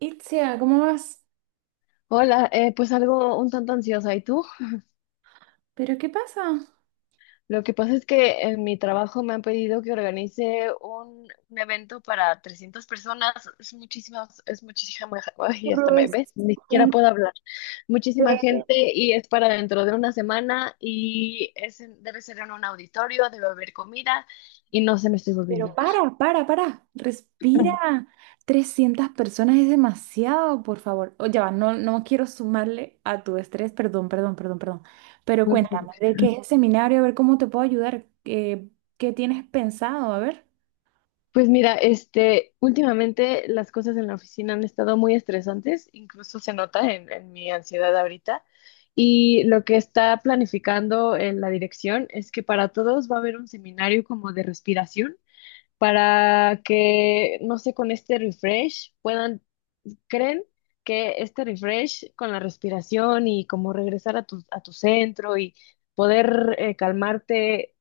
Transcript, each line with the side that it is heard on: right: Itzia, ¿cómo vas?
left: Hola, pues algo un tanto ansiosa. ¿Y tú?
right: ¿Pero qué pasa?
left: Lo que pasa es que en mi trabajo me han pedido que organice un evento para 300 personas. Es muchísimas, es muchísima, ay, hasta me
right: Pues,
left: ves, ni siquiera
right: siempre.
left: puedo hablar. Muchísima gente y es para dentro de una semana y es, debe ser en un auditorio, debe haber comida y no se me estoy volviendo
right: Pero
left: loca.
right: para, respira. Trescientas personas es demasiado, por favor. Oye, va, no, no quiero sumarle a tu estrés, perdón, perdón, perdón, perdón. Pero
left: No, no, no.
right: cuéntame, ¿de qué es el seminario? A ver cómo te puedo ayudar. ¿Qué tienes pensado? A ver.
left: Pues mira, este, últimamente las cosas en la oficina han estado muy estresantes, incluso se nota en mi ansiedad ahorita. Y lo que está planificando en la dirección es que para todos va a haber un seminario como de respiración para que, no sé, con este refresh puedan, creen que este refresh con la respiración y como regresar a a tu centro y poder calmarte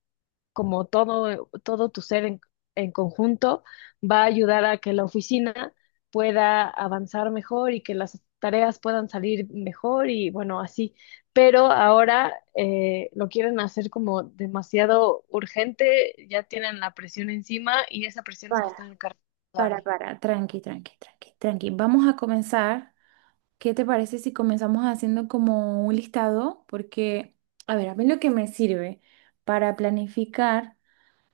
left: como todo tu ser en conjunto, va a ayudar a que la oficina pueda avanzar mejor y que las tareas puedan salir mejor y bueno, así. Pero ahora lo quieren hacer como demasiado urgente, ya tienen la presión encima y esa presión me
right: para,
left: la están encargando a mí,
right: Para, tranqui, tranqui, tranqui, tranqui. Vamos a comenzar. ¿Qué te parece si comenzamos haciendo como un listado? Porque, a ver, a mí lo que me sirve para planificar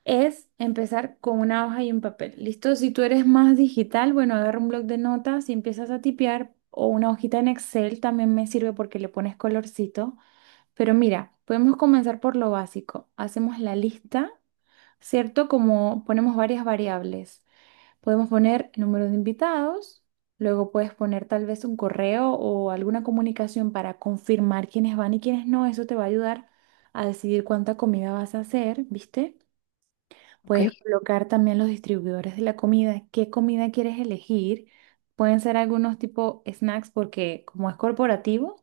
right: es empezar con una hoja y un papel. ¿Listo? Si tú eres más digital, bueno, agarra un bloc de notas y empiezas a tipear o una hojita en Excel también me sirve porque le pones colorcito. Pero mira, podemos comenzar por lo básico. Hacemos la lista, ¿cierto? Como ponemos varias variables. Podemos poner número de invitados, luego puedes poner tal vez un correo o alguna comunicación para confirmar quiénes van y quiénes no. Eso te va a ayudar a decidir cuánta comida vas a hacer, ¿viste?
left: ¿ok?
right: Puedes colocar también los distribuidores de la comida, qué comida quieres elegir. Pueden ser algunos tipo snacks porque como es corporativo,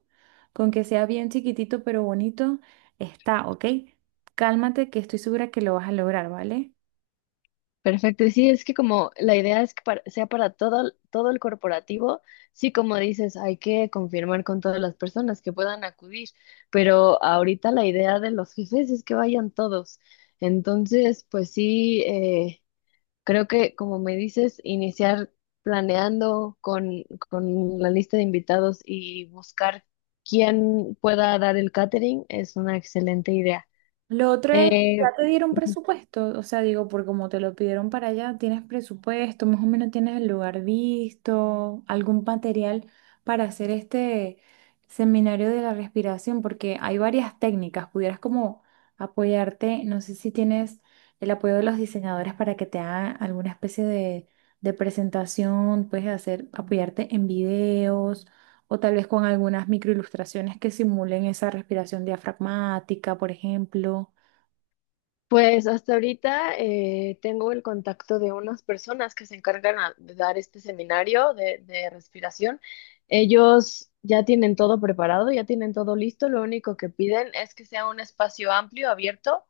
right: con que sea bien chiquitito pero bonito, está, ¿ok? Cálmate que estoy segura que lo vas a lograr, ¿vale?
left: Perfecto, y sí, es que como la idea es que sea para todo, todo el corporativo, sí, como dices, hay que confirmar con todas las personas que puedan acudir, pero ahorita la idea de los jefes es que vayan todos. Entonces, pues sí, creo que como me dices, iniciar planeando con la lista de invitados y buscar quién pueda dar el catering es una excelente idea.
right: Lo otro es, ya
left: Eh,
right: te dieron presupuesto, o sea, digo, por como te lo pidieron para allá, tienes presupuesto, más o menos tienes el lugar visto, algún material para hacer este seminario de la respiración, porque hay varias técnicas, pudieras como apoyarte, no sé si tienes el apoyo de los diseñadores para que te hagan alguna especie de presentación, puedes hacer, apoyarte en videos o tal vez con algunas microilustraciones que simulen esa respiración diafragmática, por ejemplo.
left: Pues hasta ahorita tengo el contacto de unas personas que se encargan de dar este seminario de respiración. Ellos ya tienen todo preparado, ya tienen todo listo. Lo único que piden es que sea un espacio amplio, abierto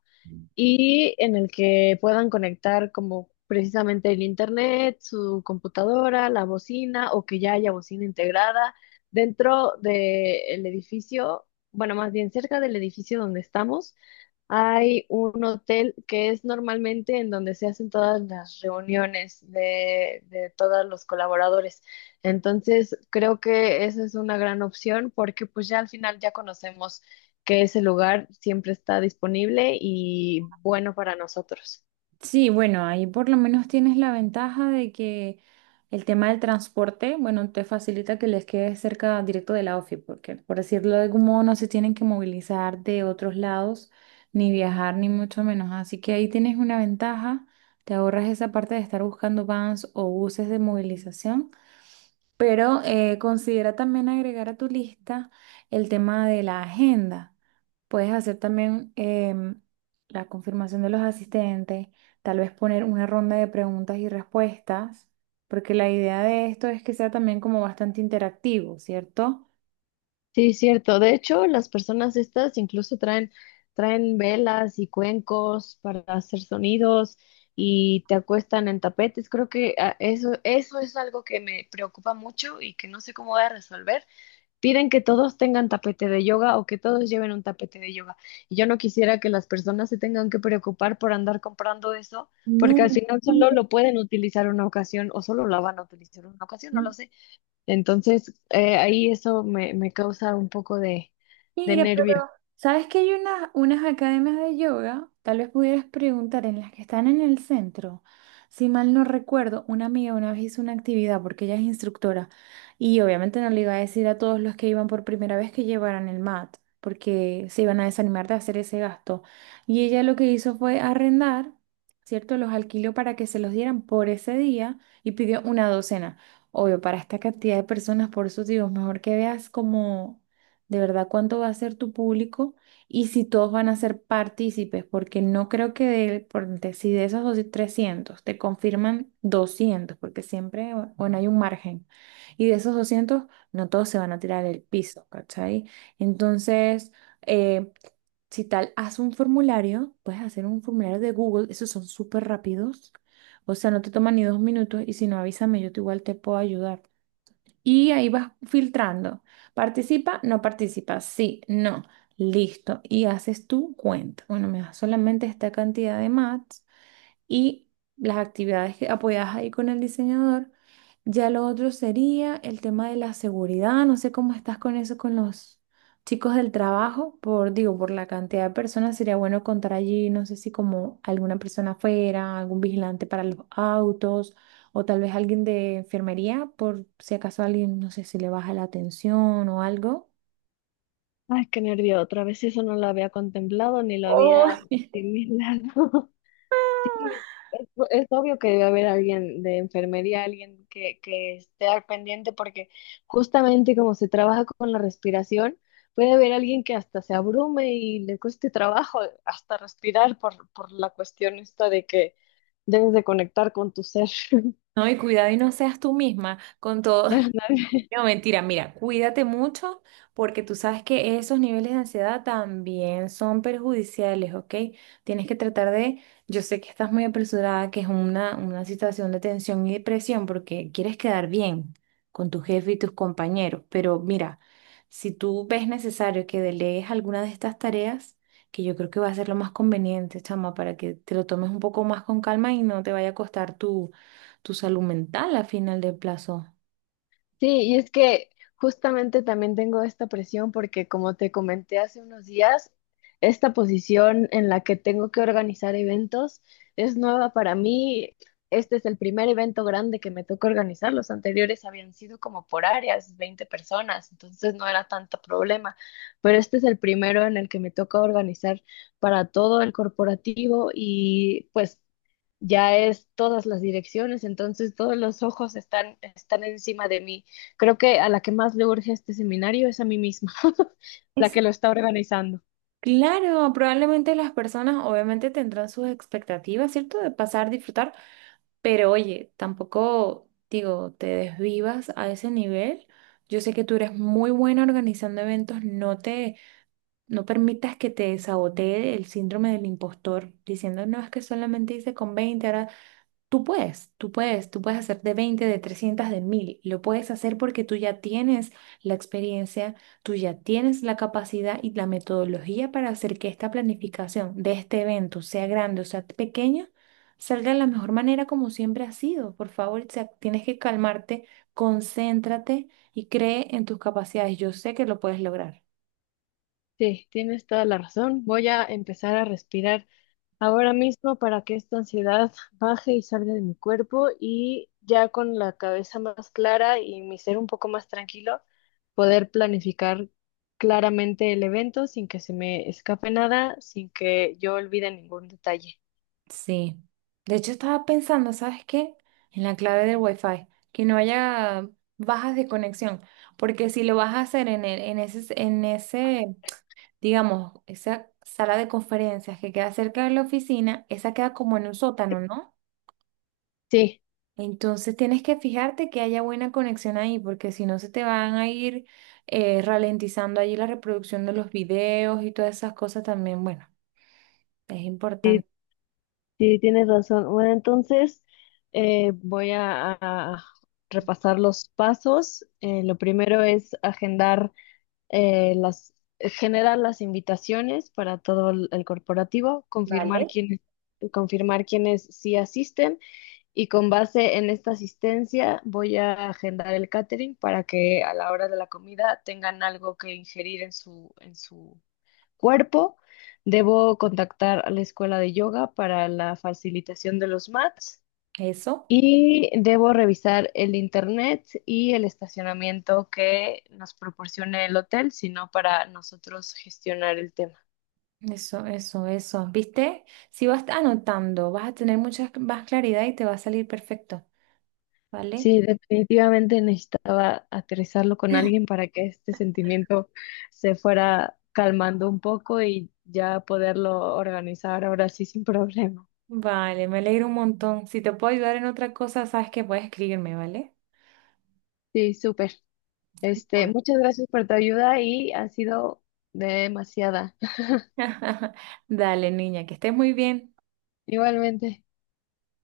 left: y en el que puedan conectar como precisamente el internet, su computadora, la bocina o que ya haya bocina integrada dentro del edificio, bueno, más bien cerca del edificio donde estamos. Hay un hotel que es normalmente en donde se hacen todas las reuniones de todos los colaboradores. Entonces, creo que esa es una gran opción porque pues ya al final ya conocemos que ese lugar siempre está disponible y bueno para nosotros.
right: Sí, bueno, ahí por lo menos tienes la ventaja de que el tema del transporte, bueno, te facilita que les quede cerca directo de la OFI, porque por decirlo de algún modo no se tienen que movilizar de otros lados, ni viajar, ni mucho menos. Así que ahí tienes una ventaja, te ahorras esa parte de estar buscando vans o buses de movilización. Pero considera también agregar a tu lista el tema de la agenda. Puedes hacer también la confirmación de los asistentes, tal vez poner una ronda de preguntas y respuestas, porque la idea de esto es que sea también como bastante interactivo, ¿cierto?
left: Sí, cierto. De hecho, las personas estas incluso traen, traen velas y cuencos para hacer sonidos y te acuestan en tapetes. Creo que ah, eso es algo que me preocupa mucho y que no sé cómo voy a resolver. Piden que todos tengan tapete de yoga o que todos lleven un tapete de yoga. Y yo no quisiera que las personas se tengan que preocupar por andar comprando eso, porque al
right: No.
left: final solo lo pueden utilizar una ocasión o solo la van a utilizar una ocasión, no lo sé. Entonces, ahí eso me causa un poco de
right: Mira, pero
left: nervio.
right: ¿sabes que hay unas academias de yoga? Tal vez pudieras preguntar en las que están en el centro. Si mal no recuerdo, una amiga una vez hizo una actividad porque ella es instructora y obviamente no le iba a decir a todos los que iban por primera vez que llevaran el mat porque se iban a desanimar de hacer ese gasto. Y ella lo que hizo fue arrendar, ¿cierto? Los alquiló para que se los dieran por ese día y pidió una docena. Obvio, para esta cantidad de personas, por eso digo, mejor que veas como de verdad cuánto va a ser tu público y si todos van a ser partícipes, porque no creo que de, por ejemplo, si de esos dos- 300 te confirman 200 porque siempre, bueno, hay un margen, y de esos 200 no todos se van a tirar el piso, ¿cachai? Entonces, eh, si tal, haz un formulario, puedes hacer un formulario de Google, esos son súper rápidos, o sea, no te toman ni dos minutos y si no, avísame, yo te igual te puedo ayudar. Y ahí vas filtrando. Participa, no participa, sí, no. Listo. Y haces tu cuenta. Bueno, me das solamente esta cantidad de mats y las actividades que apoyadas ahí con el diseñador. Ya lo otro sería el tema de la seguridad. No sé cómo estás con eso con los chicos del trabajo. Por, digo, por la cantidad de personas sería bueno contar allí, no sé si como alguna persona afuera, algún vigilante para los autos o tal vez alguien de enfermería por si acaso alguien, no sé si le baja la atención o algo.
left: Ay, qué nervio. Otra vez eso no lo había contemplado ni lo había
right: Oh,
left: asimilado. Sí, es obvio que debe haber alguien de enfermería, alguien que esté al pendiente, porque justamente como se trabaja con la respiración, puede haber alguien que hasta se abrume y le cueste trabajo hasta respirar por la cuestión esta de que debes de conectar con tu ser.
right: No, y cuidado y no seas tú misma con todo. No, mentira, mira, cuídate mucho porque tú sabes que esos niveles de ansiedad también son perjudiciales, ¿ok? Tienes que tratar de, yo sé que estás muy apresurada, que es una situación de tensión y depresión porque quieres quedar bien con tu jefe y tus compañeros, pero mira, si tú ves necesario que delegues alguna de estas tareas, que yo creo que va a ser lo más conveniente, chama, para que te lo tomes un poco más con calma y no te vaya a costar tu, tu salud mental a final del plazo.
left: Sí, y es que justamente también tengo esta presión porque como te comenté hace unos días, esta posición en la que tengo que organizar eventos es nueva para mí. Este es el primer evento grande que me toca organizar. Los anteriores habían sido como por áreas, 20 personas, entonces no era tanto problema. Pero este es el primero en el que me toca organizar para todo el corporativo y pues ya es todas las direcciones, entonces todos los ojos están, están encima de mí. Creo que a la que más le urge este seminario es a mí misma, la que lo está organizando.
right: Claro, probablemente las personas obviamente tendrán sus expectativas, ¿cierto? De pasar, disfrutar, pero oye, tampoco, digo, te desvivas a ese nivel. Yo sé que tú eres muy buena organizando eventos, no te, no permitas que te sabotee el síndrome del impostor, diciendo, no, es que solamente hice con 20 ahora. Tú puedes, tú puedes, tú puedes hacer de 20, de 300, de 1000. Lo puedes hacer porque tú ya tienes la experiencia, tú ya tienes la capacidad y la metodología para hacer que esta planificación de este evento, sea grande o sea pequeña, salga de la mejor manera como siempre ha sido. Por favor, o sea, tienes que calmarte, concéntrate y cree en tus capacidades. Yo sé que lo puedes lograr.
left: Sí, tienes toda la razón. Voy a empezar a respirar ahora mismo para que esta ansiedad baje y salga de mi cuerpo y ya con la cabeza más clara y mi ser un poco más tranquilo, poder planificar claramente el evento sin que se me escape nada, sin que yo olvide ningún detalle.
right: Sí. De hecho, estaba pensando, ¿sabes qué? En la clave del Wi-Fi, que no haya bajas de conexión, porque si lo vas a hacer en ese, digamos, esa sala de conferencias que queda cerca de la oficina, esa queda como en un sótano, ¿no?
left: Sí,
right: Entonces tienes que fijarte que haya buena conexión ahí, porque si no se te van a ir ralentizando allí la reproducción de los videos y todas esas cosas también. Bueno, es
left: sí,
right: importante
left: Sí, tienes razón. Bueno, entonces voy a repasar los pasos. Lo primero es agendar eh, las, generar las invitaciones para todo el corporativo, confirmar quiénes sí asisten y con base en esta asistencia voy a agendar el catering para que a la hora de la comida tengan algo que ingerir en en su cuerpo. Debo contactar a la escuela de yoga para la facilitación de los mats
right: eso.
left: y debo revisar el internet y el estacionamiento que nos proporcione el hotel, sino para nosotros gestionar el tema.
right: Eso, eso, eso. ¿Viste? Si vas anotando, vas a tener mucha más claridad y te va a salir perfecto, ¿vale?
left: Sí, definitivamente necesitaba aterrizarlo con alguien para que este sentimiento se fuera calmando un poco y ya poderlo organizar ahora sí sin problema.
right: Vale, me alegro un montón. Si te puedo ayudar en otra cosa, sabes que puedes escribirme, ¿vale?
left: Sí, súper. Este,
right: Bueno.
left: muchas gracias por tu ayuda y ha sido demasiada.
right: Dale, niña, que estés muy bien.
left: Igualmente.